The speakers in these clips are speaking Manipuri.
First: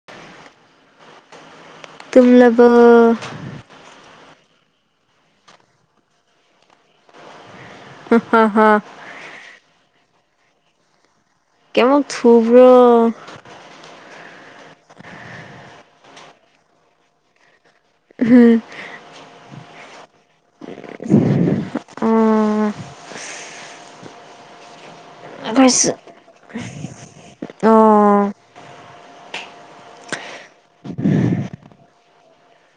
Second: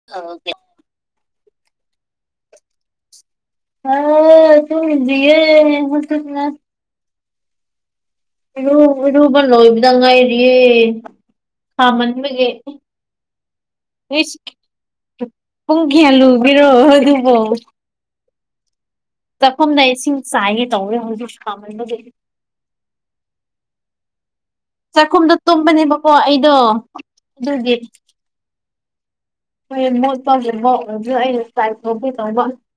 [unintelligible] ꯇꯜꯂꯕ ꯑ ꯇꯨꯡꯗꯤꯌꯦ ꯍꯧꯅ ꯔꯨ ꯏꯔꯨꯕ ꯂꯣꯏꯕꯗ ꯉꯥꯏꯔꯤꯌꯦ ꯀꯦꯃꯣꯛ ꯊꯨꯕ꯭ꯔꯣ ꯏꯁꯩ ꯄꯨꯡ ꯀꯌꯥ ꯂꯨꯕꯤꯔꯣ ꯑꯗꯨꯕꯨꯣ ꯎꯝ ꯆꯥꯛꯐꯝꯅ ꯏꯁꯤꯡ ꯆꯥꯏꯌꯦꯦ ꯇꯧꯋꯦ ꯍꯧꯖꯤꯛ ꯀꯥꯃꯟꯕꯗꯒꯤꯗꯒꯤ ꯑꯣ ꯆꯥꯛꯈꯨꯝꯗꯣ ꯑꯩꯈꯣꯏꯁꯨ ꯇꯨꯝꯕꯅꯦꯕꯀꯣ ꯑꯩꯗꯣ ꯑꯗꯨꯒꯤ ꯑꯣ [unintelligible]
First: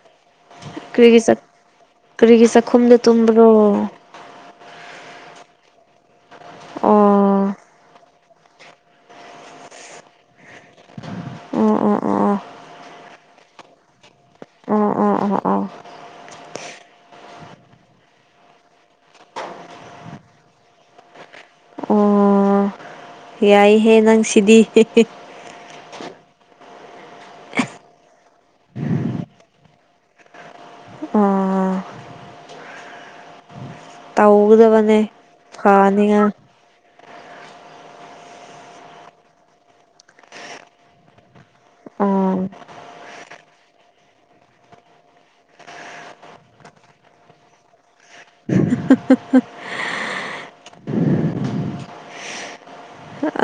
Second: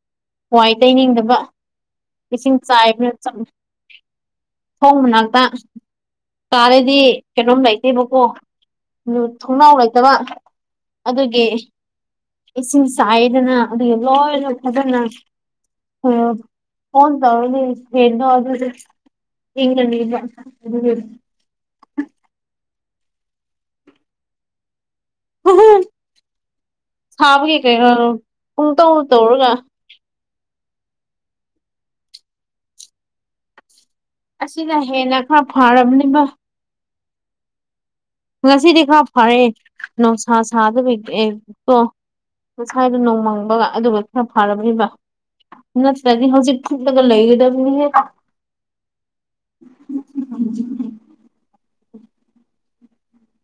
ꯋꯥꯋꯥꯏ ꯀꯔꯤꯒꯤ ꯇꯩꯅꯤꯡꯗꯕ ꯆꯥꯛ ꯀꯔꯤꯒꯤ ꯏꯁꯤꯡ ꯆꯥꯛꯈꯨꯝꯗ ꯆꯥꯏꯕꯅ ꯆꯞꯩ ꯇꯨꯝꯕ꯭ꯔꯣ ꯊꯣꯡ ꯃꯅꯥꯛꯇ ꯇꯥꯔꯦꯗꯤ ꯑꯣ ꯀꯩꯅꯣꯝ ꯂꯩꯇꯦꯕ ꯑꯣ ꯊꯣꯡꯅꯥꯎ ꯂꯩꯇꯕ ꯑꯗꯨꯒꯤ ꯑꯣ ꯑꯣ ꯑꯣ ꯑꯣ ꯏꯁꯤꯡ ꯆꯥꯏꯗꯅ ꯑꯗꯨꯒ ꯂꯣꯏꯅ ꯐꯗꯅ ꯑꯣ ꯑꯣ ꯑꯣ ꯎ ꯐꯣꯟ ꯇꯧꯔꯅꯤ ꯌꯦꯅꯗ ꯏꯅꯤ ꯑꯣ ꯌꯥꯏꯍꯦ ꯅꯪ ꯁꯤꯗꯤ ꯎ ꯁꯥꯕꯒꯤ ꯀꯩꯅꯔꯣ ꯄꯨꯡ ꯇꯧ ꯇꯧꯔꯒ ꯎ [unintelligible] ꯑꯁꯤꯅ ꯇꯧꯒꯗꯕꯅꯦ ꯍꯦꯟꯅ ꯈꯔ ꯐꯔꯕꯅꯤꯕ ꯐꯅꯤꯉꯥꯏ ꯉꯁꯤꯗꯤ ꯈꯔ ꯐꯔꯦ ꯅꯨꯡꯁꯥ ꯁꯥꯗꯕ ꯑꯦ ꯀꯣ ꯑꯣ ꯉꯁꯥꯏꯗꯣ ꯅꯣꯡꯃꯪꯕꯒ ꯑꯗꯨꯒ ꯈꯔ ꯐꯥꯔꯕꯝꯃꯤꯕ ꯅꯠꯇ꯭ꯔꯗꯤ ꯍꯧꯖꯤꯛ ꯊꯤꯠꯂꯒ ꯂꯩꯒꯗꯕꯅꯤꯍꯦ [inaudible]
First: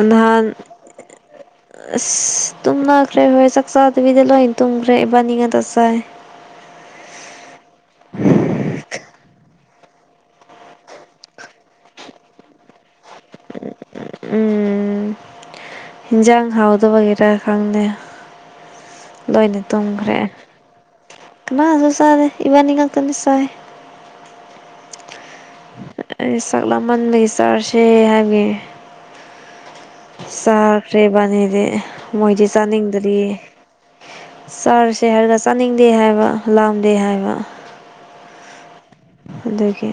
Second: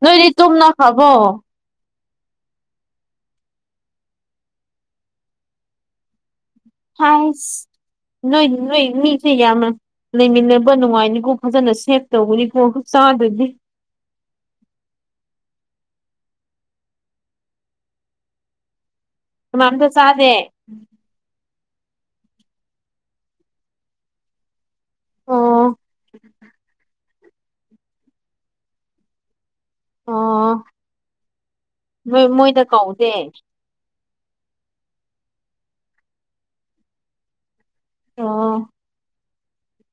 ꯅꯣꯏꯗꯤ ꯅꯍꯥꯟ ꯇꯨꯝꯅꯈꯕ ꯑꯁ ꯑ ꯇꯨꯝꯅꯈ꯭ꯔꯦ ꯍꯣꯏ ꯆꯥꯛꯆꯥꯗꯨꯕꯤꯗ ꯂꯣꯏ ꯇꯨꯝꯈ꯭ꯔꯦ ꯏꯕꯥꯅꯤ ꯉꯥꯛꯇ ꯆꯥꯏ ꯍ ꯅꯣꯏ ꯅꯣꯏ ꯃꯤ ꯊꯃ ꯂꯩꯃꯤꯟꯅꯕ ꯅꯨꯡꯉꯥꯏꯅꯤꯀꯣ ꯐꯖꯅ ꯁꯦꯞ ꯇꯧꯕꯅꯤꯀꯣ ꯆꯥꯗꯣꯏꯗꯤ ꯎꯝ ꯏꯟꯖꯥꯡ ꯍꯥꯎꯗꯕꯒꯤꯔꯥ ꯈꯪꯗꯦ ꯂꯣꯏꯅ ꯀꯅꯥꯝꯇ ꯇꯨꯝꯈ꯭ꯔꯦ ꯆꯥꯗꯦ ꯀꯅꯥꯁꯨꯁꯗꯦ ꯏꯕꯅꯤꯉ ꯀꯅꯤꯁꯥꯏ ꯑꯣ ꯑꯩ ꯆꯥꯛ ꯂꯃꯟꯕꯒꯤ ꯆꯥꯔꯁꯦ ꯍꯥꯏꯒꯤ ꯑꯣ ꯆꯥꯈ꯭ꯔꯦꯕꯥꯅꯤꯗꯤ ꯅꯣꯏ ꯃꯣꯏꯗꯤ ꯃꯣꯏꯗ ꯀꯧꯗꯦ ꯆꯥꯅꯤꯡꯗ꯭ꯔꯤꯌꯦ ꯆꯥꯔꯁꯦ ꯍꯥꯏꯔꯒ ꯆꯥꯅꯤꯡꯗꯦ ꯍꯥꯏꯕ ꯂꯥꯝꯗꯦ ꯍꯥꯏꯕ ꯑꯣ ꯑꯗꯒꯤ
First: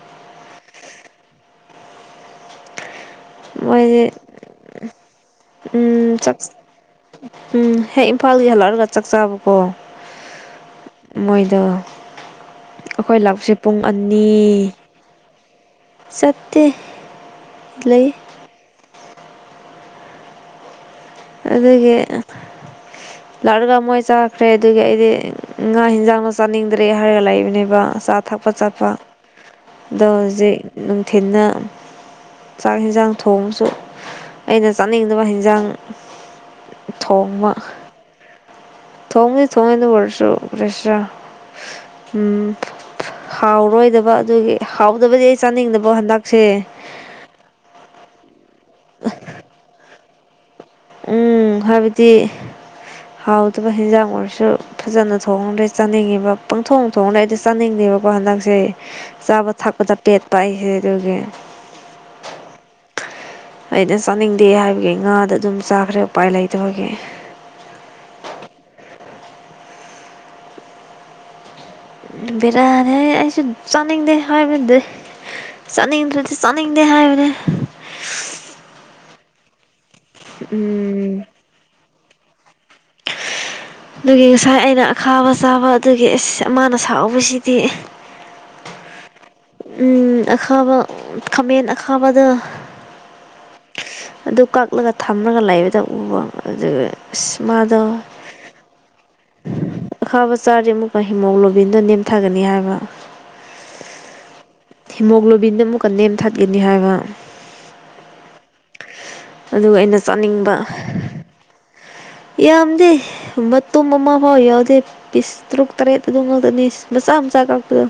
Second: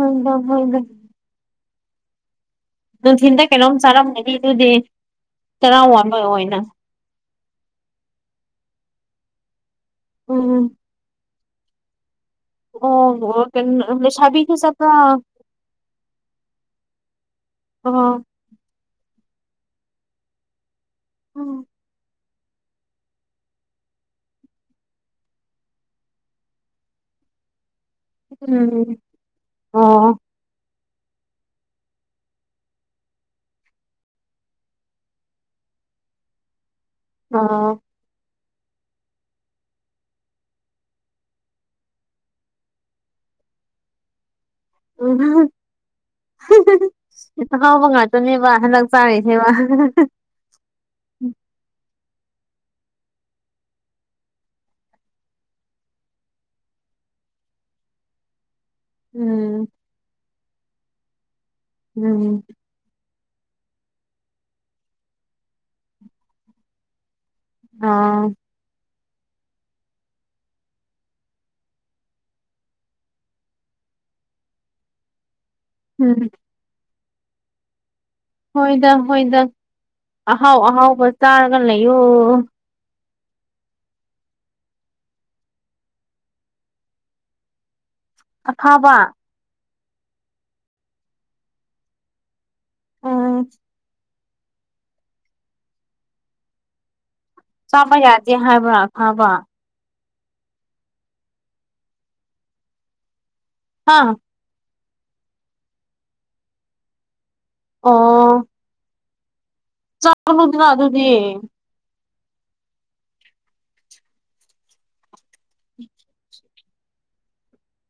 ꯍꯣꯏꯗ ꯍꯣꯏꯗ ꯅꯨꯡꯊꯤꯟꯗ ꯀꯩꯅꯣꯝ ꯃꯣꯏꯗꯤ ꯆꯥꯔꯝꯒꯅꯤ ꯑꯗꯨꯗꯤ ꯇꯔꯥ ꯋꯥꯕ ꯎꯝ ꯆꯥꯛ ꯑꯣꯏꯅ ꯎꯝ ꯍꯦꯛ ꯏꯝꯐꯥꯜꯒꯤ ꯍꯜꯂꯛꯑꯒ ꯆꯥꯛ ꯆꯥꯕꯀꯣ ꯎꯝ ꯎꯝ ꯃꯣꯏꯗꯣ ꯑꯩꯈꯣꯏ ꯑꯣ ꯂꯥꯛꯁꯦ ꯄꯨꯡ ꯀꯩꯅꯣ ꯑꯅꯤ ꯂꯩꯁꯥꯕꯤꯁꯨ ꯆꯠꯄ꯭ꯔꯥ ꯆꯠꯇꯦ ꯑꯣ ꯂꯩ ꯎꯝ ꯑꯗꯨꯒꯤ ꯂꯥꯛꯔꯒ ꯃꯣꯏ ꯆꯥꯈ꯭ꯔꯦ ꯑꯗꯨꯒꯤ ꯑꯩꯗꯤ ꯉꯥ ꯍꯤꯟꯖꯥꯡꯅꯣ ꯆꯥꯅꯤꯡꯗ꯭ꯔꯦ ꯍꯥꯏꯔꯒ ꯂꯩꯕꯅꯦꯕ ꯑ ꯆꯥ ꯊꯛꯄ ꯆꯠꯄ ꯑꯗꯣ ꯑꯣ ꯍꯧꯖꯤꯛ ꯅꯨꯡꯊꯤꯅ ꯆꯥꯛ ꯌꯦꯟꯖꯥꯡ ꯊꯣꯡꯕꯁꯨ ꯑꯩꯅ ꯆꯥꯅꯤꯡꯗꯕ ꯍꯟꯖꯥꯡ ꯊꯣꯡꯃ ꯑꯣ ꯊꯣꯡꯉꯤ ꯊꯣꯡꯉꯤꯅ ꯄꯨꯔꯁꯨ ꯄꯦꯁ ꯎꯝ ꯍꯥꯎꯔꯣꯏꯗꯕ ꯑꯗꯨꯒꯤ ꯍꯥꯎꯗꯕꯗꯤ ꯑꯩ ꯆꯥꯅꯤꯡꯗꯕ ꯍꯟꯗꯛꯁꯦ ꯥꯑ ꯍꯥꯎꯕ ꯉꯥꯛꯇꯅꯦꯕ ꯍꯟꯗꯛ ꯆꯥꯔꯤꯁꯦꯕ ꯎꯝ ꯍꯥꯏꯕꯗꯤ ꯍꯥꯎꯗꯕ ꯍꯤꯟꯖꯥꯡ ꯑꯣꯏꯔꯁꯨ ꯐꯖꯅ ꯊꯣꯡꯉꯗꯦ ꯆꯥꯅꯤꯡꯉꯤꯕ ꯄꯪꯊꯣꯡ ꯊꯣꯡꯅ ꯑꯩꯗꯤ ꯆꯥꯅꯤꯡꯗꯦꯕꯀꯣ ꯍꯟꯗꯛꯁꯦ ꯆꯥꯕ ꯎꯝ ꯊꯛꯄꯗ ꯄꯦꯠꯄ ꯑꯩꯁꯦ ꯑꯗꯨꯒꯤ ꯎꯝ ꯑꯩꯅ ꯆꯥꯅꯤꯡꯗꯦ ꯍꯥꯏꯕꯒꯤ ꯉꯥꯗ ꯑꯗꯨꯝ ꯆꯥꯈ꯭ꯔꯦ ꯎꯄꯥꯏ ꯂꯩꯇꯕꯒꯤ ꯑꯣ ꯕꯦꯔꯥꯅꯤ ꯑꯩꯁꯨ ꯆꯥꯅꯤꯡꯗꯦ ꯍꯥꯏꯕꯗꯤ ꯎꯝ ꯆꯥꯅꯤꯡꯗ꯭ꯔꯗꯤ ꯅꯤꯡꯗꯦ ꯍꯥꯏꯕꯅꯦ ꯍꯣꯏꯗ ꯍꯣꯏꯗ ꯑꯍꯥꯎ ꯑꯍꯥꯎꯕ ꯎꯝ ꯆꯥꯔꯒ ꯂꯩꯌꯣ ꯑꯗꯨꯒꯤ ꯉꯁꯥꯏ ꯑꯩꯅ ꯑꯈꯥꯕ ꯆꯥꯕ ꯑꯗꯨꯒꯤ ꯑꯃꯅ ꯁꯥꯎꯕꯁꯤꯗꯤ ꯑꯈꯥ ꯕ ꯎꯝ ꯑꯈꯥꯕ ꯈꯥꯃꯦꯟ ꯑꯈꯥꯕꯗꯣ ꯎꯝ ꯑꯗꯨ ꯀꯛꯂꯒ ꯊꯝꯂꯒ ꯂꯩꯕꯗ ꯎꯕ ꯑꯗꯨꯒ ꯑꯁꯃ ꯆꯃ ꯌꯥꯗꯦ ꯍꯥꯏꯕ ꯍꯥꯥꯕ ꯑꯈꯥꯕ ꯆꯥꯔꯗꯤꯦ ꯑꯃꯨꯛꯀ ꯍꯤꯃꯣꯒ꯭ꯂꯣꯕꯤꯟꯗ ꯅꯦꯝꯊꯒꯅꯤ ꯍꯥꯏꯕ ꯍꯥ ꯍꯤꯃꯣꯒ꯭ꯂꯣꯕꯤꯟꯗ ꯑꯃꯨꯛꯀꯟꯅ ꯅꯦꯝ ꯊꯠꯀꯅꯤ ꯍꯥꯏꯕ ꯑꯣ ꯑꯗꯨꯒ ꯑꯩꯅ ꯆꯥꯅꯤꯡꯕ ꯆꯪꯒꯅꯨꯗꯅ ꯑꯗꯨꯗꯤ ꯌꯥꯝꯗꯦ ꯃꯇꯨꯝ ꯑꯃ ꯐꯥꯎ ꯌꯥꯎꯗꯦ ꯄꯤꯁ ꯇꯔꯨꯛ ꯇꯔꯦꯠ ꯑꯗꯨ ꯉꯥꯛꯛꯇꯅꯤ ꯃꯆꯥ ꯃꯆꯥ ꯀꯛꯄꯗꯣ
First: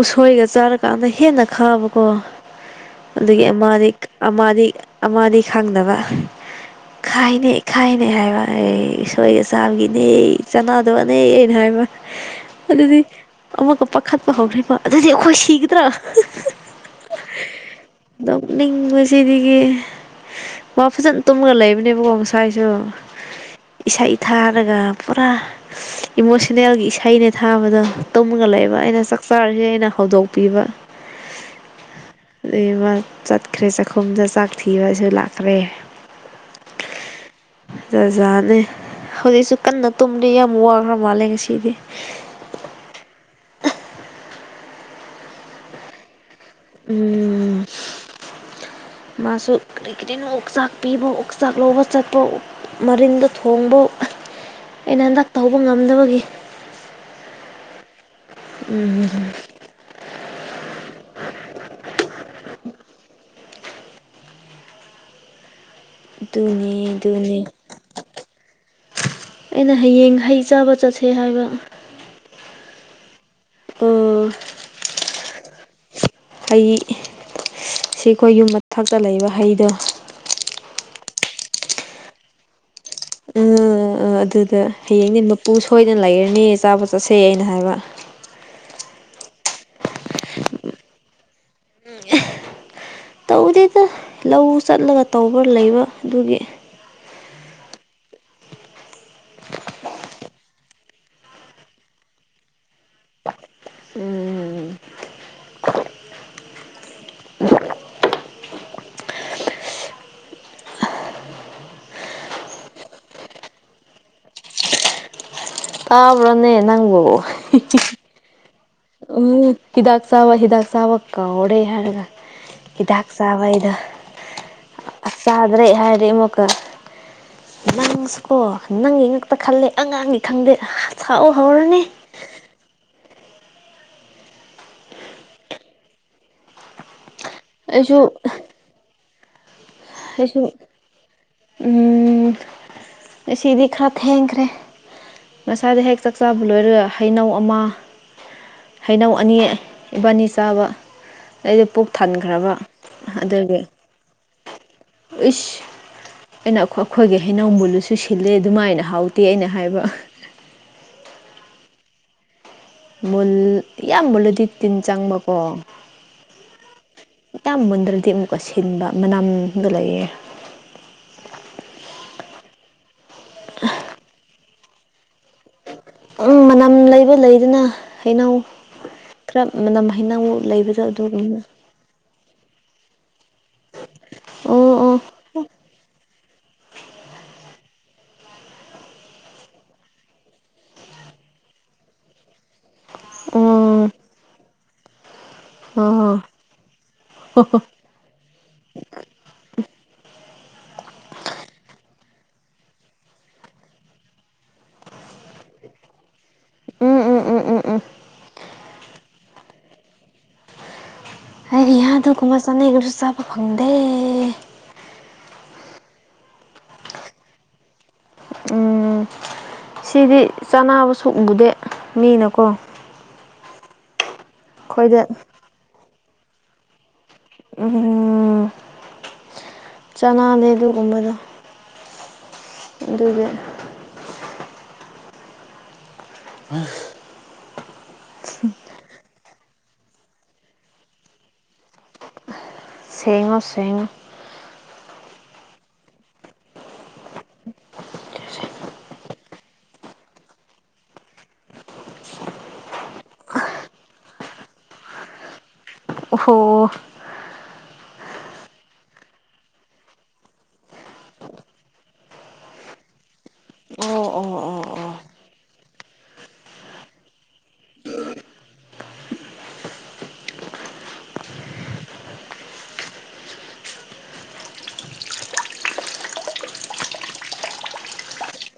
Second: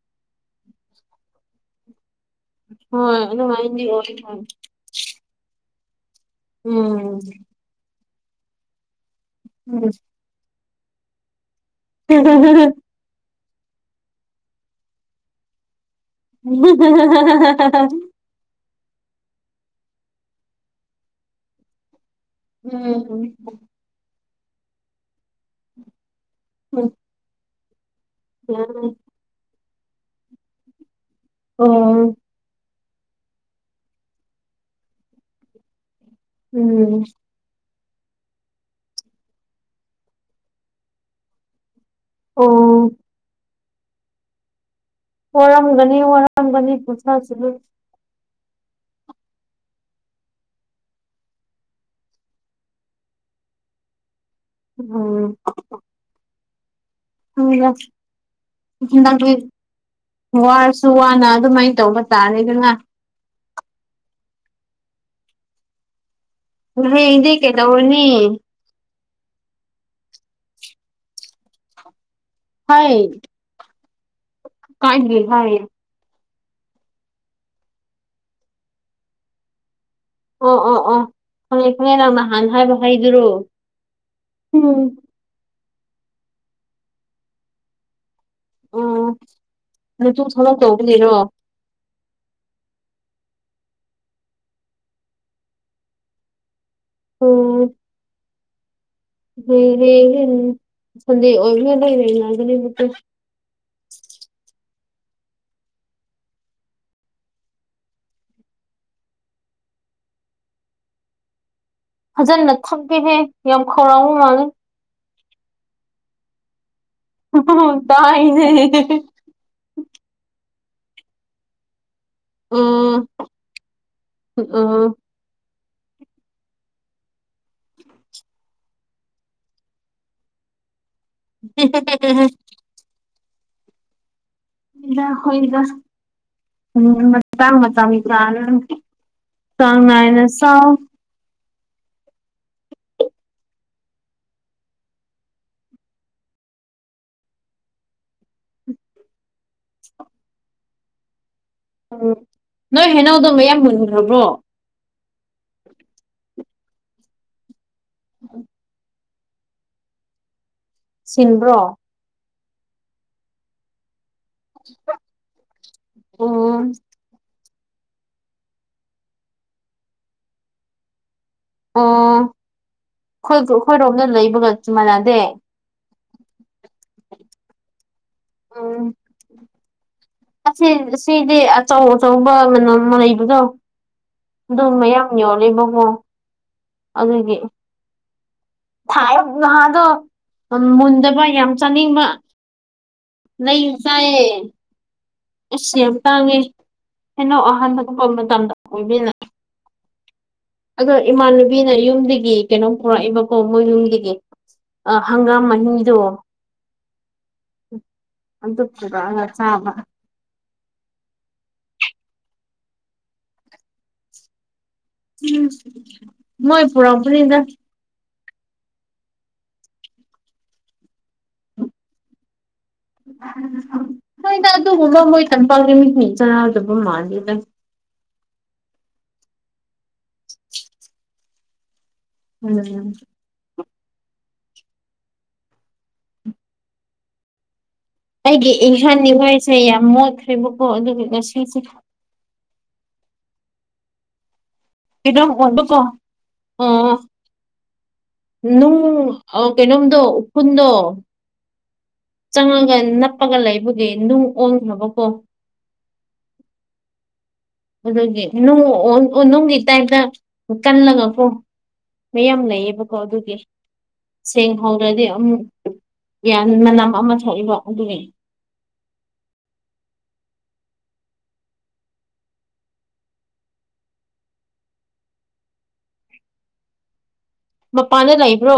ꯎꯁꯣꯏꯒ ꯆꯥꯔ ꯀꯥꯟꯗ ꯍꯦꯟꯅ ꯈꯥꯕꯀꯣ ꯍꯣꯏ ꯑꯗꯒꯤ ꯑꯗꯨꯃꯥꯏꯅꯗꯤ ꯑꯥꯃꯗꯤ ꯑꯣꯏ ꯍꯣꯏ ꯑꯥꯃꯗꯤ ꯑꯃꯗꯤ ꯈꯪꯗꯕ ꯈꯥꯏꯅꯦ ꯈꯥꯏꯅꯦ ꯍꯥꯏꯕ ꯑꯩ ꯑꯩꯣꯏ ꯎꯝ ꯑꯁꯥꯒꯤꯅꯦ ꯆꯅꯗꯕꯅꯦ ꯑꯩꯅ ꯍꯥꯏꯕ [unintelligible] ꯑꯗꯨꯗꯤ ꯑꯃꯒ ꯄꯥꯈꯠꯄ ꯍꯧꯔꯤꯕ ꯑꯗꯨꯗꯤ ꯑꯩꯈꯣꯏ ꯁꯤꯒꯗ꯭ꯔꯥ [unintelligible] ꯅꯣꯛ ꯅꯤꯡꯕꯁꯤꯗꯤꯒꯤ ꯃꯥ ꯐꯖꯅ ꯇꯨꯝꯃꯒ ꯂꯩꯕꯅꯦꯕꯀꯣ ꯃ ꯁ꯭ꯋꯥꯏꯁꯨ ꯏꯁꯩꯥ ꯏꯊꯥꯔꯒ ꯄꯨꯔꯥ ꯏꯃꯣꯁꯟ ꯐꯅꯦꯜꯒꯤ ꯏꯁꯩꯅꯦ ꯊꯥꯕꯗꯣ ꯇꯨꯝꯒ ꯂꯩꯕ ꯑꯩꯅ ꯆꯥꯛꯆꯥꯥꯔꯖꯦꯅ ꯑꯩꯅ ꯍꯧꯗꯣꯛꯄꯤꯕ ꯑꯣ ꯑꯗꯩꯕ ꯆꯠꯈ꯭ꯔꯦ ꯆꯥꯛꯈꯨꯝꯗ ꯆꯥꯛ ꯊꯤꯕꯁꯤꯗ ꯂꯥꯛꯈ꯭ꯔꯦ ꯎꯝ ꯖꯥꯖꯥꯠꯅꯦ ꯍꯧꯖꯤꯛꯁꯨ ꯀꯟꯅ ꯇꯨꯝꯗꯤ ꯌꯥꯝ ꯋꯥꯈ꯭ꯔ ꯃꯥꯜꯂꯦ ꯉꯁꯤꯗꯤ ꯑꯣ ꯋꯔꯝꯒꯅꯤ ꯋꯥꯔꯝꯒꯅꯤ ꯄꯨꯊꯁꯤ ꯎꯝ ꯃꯥꯁꯨ ꯀꯔꯤ ꯀꯔꯤꯅꯣ ꯑꯣꯛꯆꯥꯛ ꯄꯤꯕ ꯑꯣꯛꯆꯥꯛ ꯂꯧꯕ ꯆꯠꯄ ꯃꯔꯤꯟꯗ ꯊꯣꯡꯕ ꯑꯩꯅ ꯍꯟꯗꯛ ꯎꯝ ꯇꯧꯕ ꯉꯝꯗꯕꯒꯤ ꯎ ꯅ ꯎꯝ ꯋꯥꯔꯁꯨ ꯋꯥꯅ ꯑꯗꯨꯃꯥꯏꯅ ꯇꯧꯕ ꯇꯥꯔꯦꯗꯅ ꯑꯗꯨꯅꯦ ꯍꯌꯦꯡꯗꯤ ꯀꯩꯗꯧꯔꯨꯅꯤ ꯑꯩꯅ ꯍꯌꯦꯡ ꯍꯩ ꯆꯥꯕ ꯆꯠꯁꯦ ꯍꯥꯏꯕ ꯍ ꯑꯝ ꯀꯥꯏ ꯍꯥꯏ ꯍꯩ ꯁꯤ ꯑꯩꯈꯣꯏ ꯌꯨꯝ ꯃꯊꯛꯇ ꯂꯩꯕ ꯍꯩꯗꯣ ꯑꯣ ꯑꯣ ꯑꯣ ꯈꯪꯉꯦ ꯈꯪꯉꯦ ꯅ ꯅꯍꯥꯟꯅ ꯍꯥꯏꯕ ꯍꯩꯗꯨꯔꯣ ꯎꯝ ꯎꯝ ꯑꯗꯨꯗ ꯎꯝ ꯍꯌꯦꯡꯗꯤ ꯃꯄꯨ ꯁꯣꯏꯗꯅ ꯂꯩꯔꯅꯦ ꯆꯥꯕ ꯆꯠꯁꯩ ꯑꯩꯅ ꯍꯥꯏꯕ ꯑꯣ ꯅꯇ ꯊꯗꯛ ꯇꯧꯕꯅꯤꯔꯣ ꯎꯝ ꯇꯧꯗꯦꯗ ꯂꯧ ꯆꯠꯂꯒ ꯇꯧꯕ ꯂꯩꯕ ꯑꯗꯨꯒꯤ ꯑꯣ ꯍ ꯍ ꯁꯟꯗꯦ ꯑꯣꯏꯕꯤ ꯂꯩ ꯂꯩ ꯂꯩꯒꯅꯤꯕꯀꯣ ꯎꯝ ꯐꯖꯅ ꯊꯛꯀꯦꯍꯦ ꯌꯥꯝ ꯈꯧꯔꯥꯎꯕ ꯃꯥꯥꯡꯂꯦ ꯇꯥꯕ꯭ꯔꯅ ꯅꯪꯕꯨ ꯇꯥꯏꯅꯦ ꯎ ꯍꯤꯗꯒ ꯁꯕ ꯍꯗꯥꯛ ꯁꯕ ꯀꯧꯔꯦ ꯍꯥꯏꯒ ꯍꯤꯗꯥꯛ ꯎꯝ ꯆꯕꯩꯗ ꯎꯝ ꯑ ꯆꯗ꯭ꯔꯦ ꯍꯥꯏꯗꯤ ꯏꯃꯨꯀ ꯅꯪꯁꯨꯀꯣ ꯅꯪꯒꯤ ꯉꯛꯇ ꯈꯜꯂꯦ ꯑꯉꯥꯡꯅꯤ ꯈꯪꯗꯦ ꯁꯥꯎ ꯍꯧꯔꯅꯤ [unintelligible] ꯏꯗ ꯍꯣꯏꯗ ꯎꯝ ꯃ ꯃꯇꯥꯡ ꯃꯇꯝ ꯑꯩꯁꯨ ꯀꯥꯜꯂꯒ ꯆꯥꯡ ꯅꯥꯏꯅ ꯆꯥꯎ ꯎ ꯑꯁꯤꯗꯤ ꯈꯔ ꯊꯦꯡꯈ꯭ꯔꯦ ꯃꯁꯥꯗ ꯍꯦꯛ ꯆꯥꯛꯆꯥꯥꯕ ꯂꯣꯏꯔꯒ ꯍꯩꯅꯧ ꯑꯃ ꯍꯩꯅꯧ ꯑꯅꯤ ꯏꯕꯥꯅꯤ ꯆꯥꯕ ꯑꯗꯗ ꯄꯨꯛ ꯊꯥꯟꯈ꯭ꯔꯕ ꯑꯗꯨꯒꯤ ꯌꯥꯕ꯭ꯔꯣ ꯏꯁꯁ ꯑꯩꯅ ꯑꯩꯈꯣꯏꯒꯤ ꯍꯩꯅꯧꯕꯨꯜꯂꯨꯁꯨ ꯁꯤꯜꯂꯦ ꯑꯗꯨꯃꯥꯏꯅ ꯍꯥꯎ ꯇꯤ ꯑꯩꯅ ꯍꯥꯏꯕ ꯁꯤꯟꯕ꯭ꯔꯣ ꯃꯨꯜ ꯏꯌꯥꯝ ꯃꯨꯜꯂꯨꯗꯤ ꯇꯤꯟ ꯆꯪꯕꯀꯣ ꯑꯣ ꯏ ꯃꯨꯟꯗ꯭ꯔꯗꯤ ꯑꯃꯨꯛꯀ ꯑꯁꯤꯟꯕ ꯃꯅꯝꯗ ꯂꯩꯌꯦꯦ ꯑꯣ ꯑꯩꯈꯣꯏ ꯑꯩꯈꯣꯏꯔꯣꯝꯗ ꯂꯩꯕꯒ ꯆꯨꯝ ꯃꯥꯟꯅꯗꯦ ꯎꯝ ꯃꯅꯝ ꯂꯩꯕ ꯂꯩꯗꯅ ꯍꯩꯅꯎ ꯎꯝ ꯈꯔ ꯃꯅꯝ ꯍꯩꯩꯅꯎ ꯂꯩꯕꯗ ꯑꯁꯤ ꯑꯗꯨꯒꯨꯝꯅ ꯁꯤꯗꯤ ꯑꯆꯧ ꯑꯆꯧꯕ ꯃ ꯃ ꯑꯗꯣ ꯑꯣ ꯑꯗꯨ ꯑꯣ ꯃꯌꯥꯝ ꯌꯣꯜꯂꯤꯕꯀꯣ ꯑꯗꯨꯒꯤ ꯊꯥꯏ ꯑ ꯅꯍꯥꯗꯣ ꯃꯨꯟꯗꯕ ꯌꯥꯝ ꯆꯥꯅꯤꯡꯕ ꯅꯩ ꯎꯝ ꯆꯥꯏꯌꯦ ꯑꯁ ꯌꯥꯝ ꯑꯣ ꯇꯥꯡꯉꯦ ꯀꯩꯅꯣ ꯑꯍꯥꯟꯕ ꯊꯣꯛꯄ ꯃꯇꯝꯗ ꯑꯣꯏꯕꯤꯅ ꯑꯗꯣ ꯏꯃꯥꯟꯅꯨꯕꯤꯅ ꯌꯨꯝꯗꯒꯤ ꯀꯩꯅꯣꯝ ꯄꯨꯔꯛꯏꯕꯀꯣ ꯃꯣꯏ ꯌꯨꯝꯒꯤꯗꯤ ꯍꯪꯒꯥꯝ ꯃꯍꯤꯗꯣ ꯎꯝ ꯎꯝ ꯎꯝ ꯎꯝ ꯎꯝ ꯄꯨꯗ ꯆꯃ ꯍꯩꯍꯥ ꯑꯗꯨꯒꯨꯝꯕꯥ ꯆꯥꯅꯤꯡꯉꯁꯨ ꯆꯥꯕꯥ ꯐꯪꯗꯦ ꯎꯝ ꯃꯣꯏ ꯄꯨꯔꯛꯄꯅꯤꯗ ꯎꯝ ꯁꯤꯗꯤ ꯆꯅꯕꯁꯨ ꯎꯕꯨꯗꯦ ꯃꯤꯅꯀꯣ ꯍꯣꯏꯗ ꯑꯗꯨ ꯎꯃ ꯑꯩꯈꯣꯏꯗ ꯃꯣꯏ ꯇꯝꯄꯥꯛꯃꯤ ꯆꯅꯥ ꯑꯗꯨꯕꯝ ꯃꯥꯅ ꯎꯝ ꯆꯅꯂꯦ ꯑꯗꯨꯒꯨꯝꯕꯗꯣ ꯎꯝ [unintelligible] [unintelligible] ꯑꯩꯒꯤ ꯏꯟꯍꯥꯟ ꯋꯥꯏꯁꯦ ꯌꯥꯝ ꯃꯣꯠꯈ꯭ꯔꯦꯕꯀꯣ ꯑꯗꯨꯒ ꯉꯁꯤꯁꯦ ꯁꯦꯡꯉꯣ ꯁꯦꯡꯉꯣ ꯏꯗꯝ ꯑꯣꯜꯕꯀꯣ ꯎꯝ ꯅꯨꯡ ꯀꯩꯅꯣꯝꯗꯣ ꯎꯈꯨꯟꯗꯣ ꯆꯪꯉꯒ ꯅꯞꯄꯒ ꯂꯩꯕꯒꯤ ꯅꯨꯡ ꯑꯣꯟꯈ꯭ꯔꯕꯀꯣ ꯑꯣ ꯍꯣ ꯑꯗꯨꯒꯤ ꯅꯨꯡꯒꯤ ꯇꯥꯏꯞꯇ ꯀꯜꯂꯒꯀꯣ ꯃꯌꯥꯝ ꯂꯩꯌꯦꯕꯀꯣ ꯑꯗꯨꯒꯤ ꯑꯣ ꯑꯣ ꯁꯦꯡ ꯑꯣ ꯑꯣ ꯍꯧꯗ꯭ꯔꯗꯤ ꯑꯗꯨꯝ ꯒ꯭ꯌꯥꯟ ꯃꯅꯝ ꯑꯃ ꯊꯣꯛꯏꯕꯣ ꯑꯗꯨꯅꯤ ꯃꯄꯥꯟꯗ ꯂꯩꯕ꯭ꯔꯣ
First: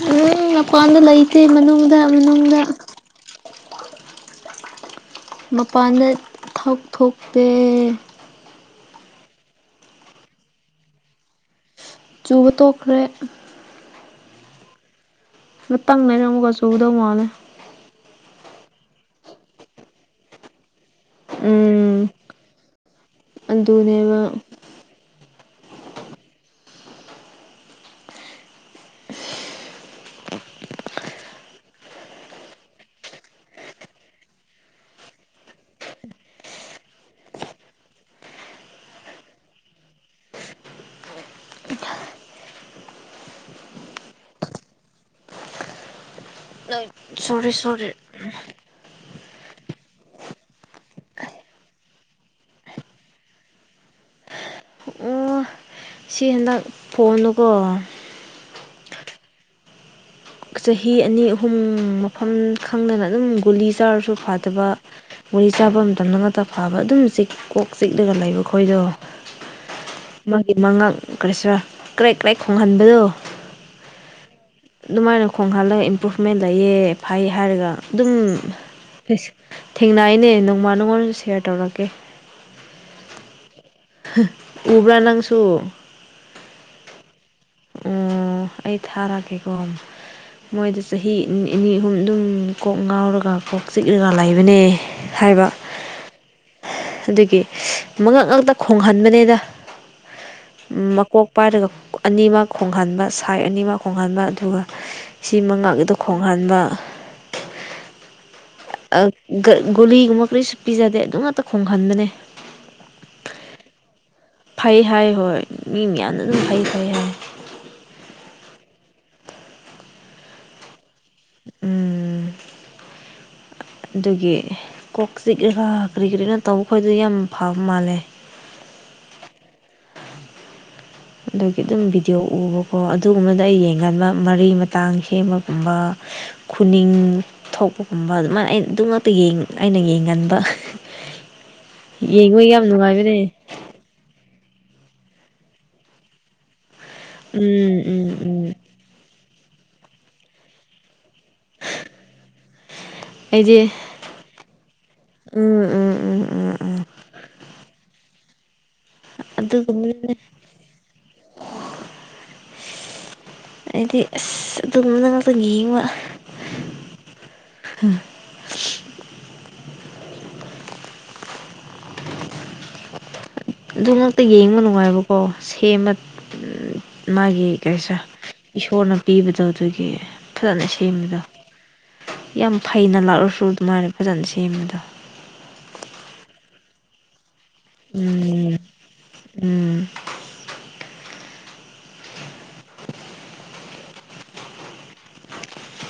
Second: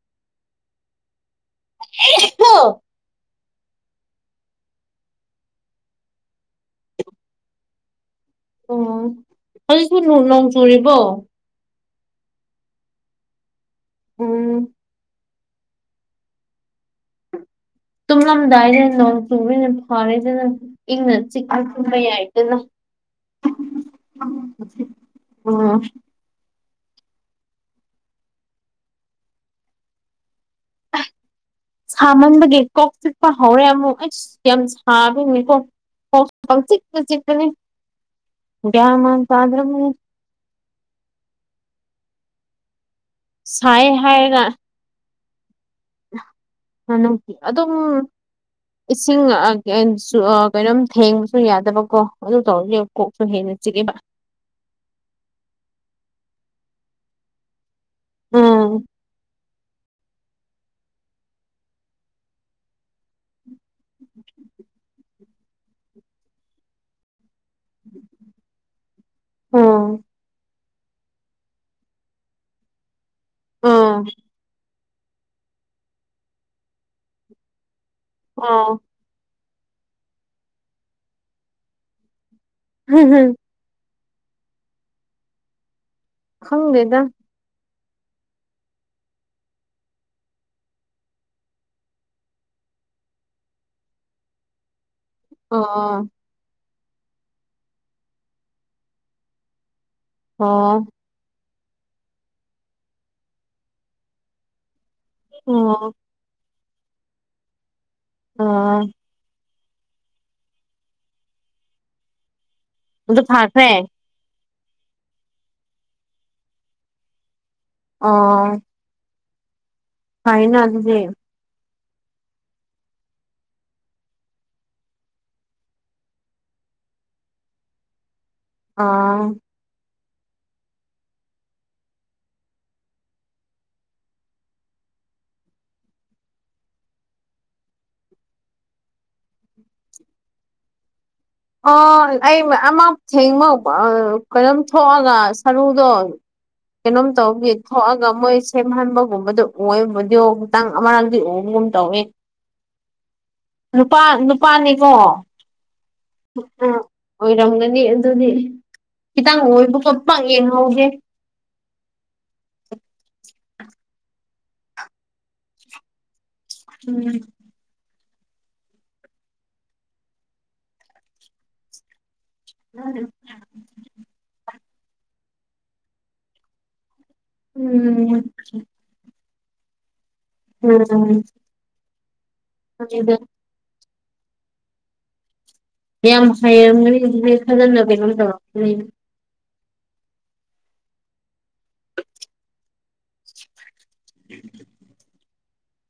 ꯎꯝ ꯃꯄꯥꯟꯗ ꯂꯩꯇꯦ ꯃꯅꯨꯡꯗ ꯃꯅꯨꯡꯗ ꯃꯄꯥꯟꯗ ꯊꯥꯎ ꯊꯣꯛꯇꯦ ꯑꯣ ꯍꯧꯖꯤꯛꯁꯨ ꯅꯣꯡ ꯆꯨꯔꯤꯕꯣ ꯆꯨꯕ ꯇꯣꯛꯈ꯭ꯔꯦ ꯎꯝ ꯉꯠꯇꯪ ꯂꯩꯔꯒ ꯑꯃꯨꯒ ꯆꯨꯗꯧ ꯃꯥꯜꯂꯦ ꯇꯨꯝꯂꯝꯗꯥꯏꯗ ꯅꯣꯡ ꯆꯨꯔꯤꯅ ꯐꯥꯔꯦꯗꯅ ꯏꯪꯅ ꯆꯤꯛ ꯑꯊꯨꯝꯕ ꯎꯝ ꯌꯥꯏꯗꯅ ꯑꯗꯨꯅꯦꯕ ꯑꯣ ꯁꯥꯃꯟꯕꯒꯤ ꯀꯣꯛ ꯆꯤꯛꯄ ꯍꯧꯔꯦ ꯑꯃꯨꯛ ꯑꯩꯁ ꯌꯥꯝ ꯁꯥꯗꯣꯔꯤꯀꯣ ꯀꯣꯛ ꯄꯪꯆꯤꯛꯇ ꯆꯤꯛꯄꯅꯤ ꯒꯤꯌꯥꯜ ꯃꯥꯜ ꯇꯗ꯭ꯔꯝꯅꯤ ꯁꯥꯏꯌꯦ ꯍꯥꯏꯔꯒ ꯅꯨꯡꯇꯤ ꯁꯨꯔꯤ ꯑꯗꯨꯝ ꯁꯨꯔꯤ ꯏꯁꯤꯡ ꯀꯩꯅꯣꯝ ꯊꯦꯡꯕꯁꯨ ꯌꯥꯗꯕꯀꯣ ꯑꯗꯨ ꯇꯧꯔꯗꯤ ꯀꯣꯛꯁꯨ ꯍꯦꯟꯅ ꯆꯤꯛꯑꯦꯕ ꯑꯣ ꯁꯤ ꯍꯟꯗꯛ ꯐꯣꯟꯗꯨꯨꯀꯣ ꯎꯝ ꯆꯍꯤ ꯑꯅꯤ ꯑꯍꯨꯝ ꯃꯐꯝ ꯈꯪꯗꯅ ꯑꯗꯨꯝ ꯒꯨꯂꯤ ꯆꯥꯔꯁꯨ ꯐꯗꯕ ꯃꯣꯏ ꯆꯥꯕ ꯃꯇꯝꯗ ꯉꯥꯛꯇ ꯐꯥꯕ ꯑꯗꯨꯝ ꯀꯣꯛ ꯆꯤꯛꯂꯒ ꯂꯩꯕ ꯑꯩꯈꯣꯏꯗꯣ ꯎꯝ ꯃꯥꯒꯤ ꯃꯉꯛ ꯀꯔꯤꯁꯤꯔ ꯀ꯭ꯔꯦꯛ ꯀ꯭ꯔꯦꯛ ꯈꯣꯡꯍꯟꯕꯗꯨꯣ ꯑ ꯑꯗꯨꯃꯥꯏꯅ ꯈꯣꯡ ꯍꯥꯜꯂꯒ ꯏꯝꯄ꯭ꯔꯨꯚꯃꯦꯟ ꯂꯩꯌꯦ ꯐꯩ ꯍꯥꯏꯔꯒ ꯑꯗꯨꯝ ꯑꯣ ꯏꯁ ꯊꯦꯡꯅꯩꯅꯦ ꯅꯣꯡꯃ ꯅꯣꯡꯉꯣꯟꯗꯁꯨ ꯁꯦꯌꯔ ꯇꯧꯔꯛꯀꯦ ꯍꯝ ꯍꯝ ꯎꯕ꯭ꯔꯥ ꯅꯪꯁꯨ ꯈꯪꯗꯦꯗ ꯑꯣ ꯑꯩ ꯊꯥꯔꯛꯒꯦꯀꯣ ꯃꯣꯏꯗ ꯆꯍꯤ ꯅꯤꯅꯤ ꯑꯍꯨꯝ ꯑꯗꯨꯝ ꯀꯣꯛ ꯉꯥꯎꯔꯒ ꯀꯣꯛ ꯆꯤꯛꯂꯒ ꯂꯩꯕꯅꯦ ꯍꯥꯏꯕ ꯑꯣ ꯑꯗꯨꯒꯤ ꯃꯉꯛ ꯉꯥꯛꯇ ꯈꯣꯡꯍꯟꯕꯅꯦꯗ ꯑꯣ ꯑꯣ ꯃꯀꯣꯛ ꯄꯥꯏꯔꯒ ꯑꯅꯤꯃꯛ ꯈꯣꯡꯍꯟꯕꯁ ꯁꯥꯏꯠ ꯑꯅꯤꯃꯛ ꯈꯣꯡꯍꯟꯕ ꯑꯗꯨꯒ ꯁꯤ ꯑꯣ ꯃꯉꯥꯗ ꯈꯣꯡꯍꯟꯕ ꯑꯣ ꯒꯨꯂꯤꯒꯨꯝꯕ ꯀꯔꯤꯁꯨ ꯄꯤꯖꯗꯦ ꯑꯗꯨ ꯉꯥꯛꯇ ꯈꯣꯡꯍꯟꯕꯅꯦ ꯃꯗ ꯐꯥꯈ꯭ꯔꯦ ꯐꯩ ꯍꯥꯏ ꯍꯣꯏ ꯃꯤ ꯃꯌꯥꯝꯅ ꯑꯗꯨꯝ ꯐꯩ ꯐꯩ ꯍꯥꯏ ꯑꯣ ꯐꯥꯏꯅ ꯑꯗꯨꯗꯤ ꯎꯝ [inaudible] ꯑꯗꯨꯒꯤ ꯀꯣꯛ ꯆꯤꯛꯂꯒꯥ ꯀꯔꯤ ꯀꯔꯤꯅꯣ ꯇꯧꯕ ꯈꯣꯏꯗꫭ ꯌꯥꯝ ꯐꯕ ꯃꯥꯜꯂꯦ ꯑꯥ ꯑꯗꯨꯒꯤ ꯑꯗꯨꯝ ꯚꯤꯗꯤꯑꯣ ꯎꯕꯀꯣ ꯑꯗꯨꯒꯨꯝꯕꯗ ꯑꯩ ꯌꯦꯡꯒꯟꯕ ꯃꯔꯤ ꯃꯇꯥꯡ ꯁꯦꯝꯕꯒꯨꯝꯕ ꯈꯨꯅꯤꯡ ꯊꯣꯛꯄꯒꯨꯝꯕ ꯑꯗꯨꯃꯥꯏꯅ ꯑꯗꯨꯃꯛꯇ ꯑꯩꯅ ꯌꯦꯡꯒꯟꯕ ꯑ ꯑꯩ ꯌꯦꯡꯕ ꯌꯥꯝ ꯑꯃ ꯅꯨꯡꯉꯥꯏꯕꯅꯦ ꯊꯦꯡꯃ ꯑ ꯀꯩꯅꯣꯝ ꯊꯣꯛꯑꯒ ꯁꯔꯨꯗꯣ ꯀꯩꯅꯣꯝ ꯇꯧꯕꯒꯤ ꯎꯝ ꯎꯝ ꯊꯣꯛꯑꯒ ꯃꯣꯏ ꯎꯝ ꯁꯦꯝꯍꯟꯕꯒꯨꯝꯕꯗꯣ ꯑꯣꯏꯕꯨꯗꫭ ꯇꯥꯡ ꯑꯃꯔꯥꯡꯗꯤ ꯎ ꯒꯨꯝ ꯇꯧꯏ ꯑꯩꯗꯤ ꯅꯨꯄꯥ ꯅꯨꯄꯥꯅꯤꯀꯣ ꯎꯝ ꯎꯝ ꯎꯝ ꯎꯝ ꯎꯝ ꯑꯣꯏꯔꯝꯒꯅꯤ ꯑꯗꯨꯗꯤ ꯈꯤꯇꯪ ꯑꯣꯏꯕ ꯈꫭꯠꯄꯥ ꯑꯗꯨꯒꯨꯝꯕꯗꯨꯅꯦ ꯄꯥꯛ ꯌꯦꯡꯍꯧꯗꯦ ꯍꯥꯏꯗꯤ ꯑꯁ ꯑꯗꯨꯝꯅ ꯉꯥꯛꯇꯪ ꯌꯦꯡꯕ ꯎꯝ ꯍꯥ [unintelligible] ꯑꯗꯨ ꯉꯥꯛꯇ ꯌꯦꯡꯕ ꯅꯨꯡꯉꯥꯏꯕꯀꯣ ꯁꯦꯝꯃ ꯃꯥꯒꯤ ꯀꯔꯤꯁꯦ ꯎꯝ ꯏꯁꯣꯔꯅ ꯄꯤꯕꯗꯣ ꯑꯗꯨꯒꯤ ꯐꯖꯅ ꯁꯦꯝꯕꯗꯣ ꯎꯝ ꯌꯥꯝ ꯐꯩꯅ ꯂꯥꯛꯂꯁꯨ ꯑꯗꯨꯃꯥꯏꯅ ꯐꯖꯅ ꯁꯦꯝꯕꯗꯣ ꯃꯌꯥꯝ ꯅꯨꯡꯁꯥ ꯌꯥꯏꯔꯝꯒꯅꯤ ꯑꯗꯨ ꯂꯦꯞꯐꯥꯟꯂꯒꯥ ꯀꯩꯅꯣꯃꯥ ꯎꯝ ꯇꯩꯔꫭ [unintelligible] ꯎꯝ [inaudible]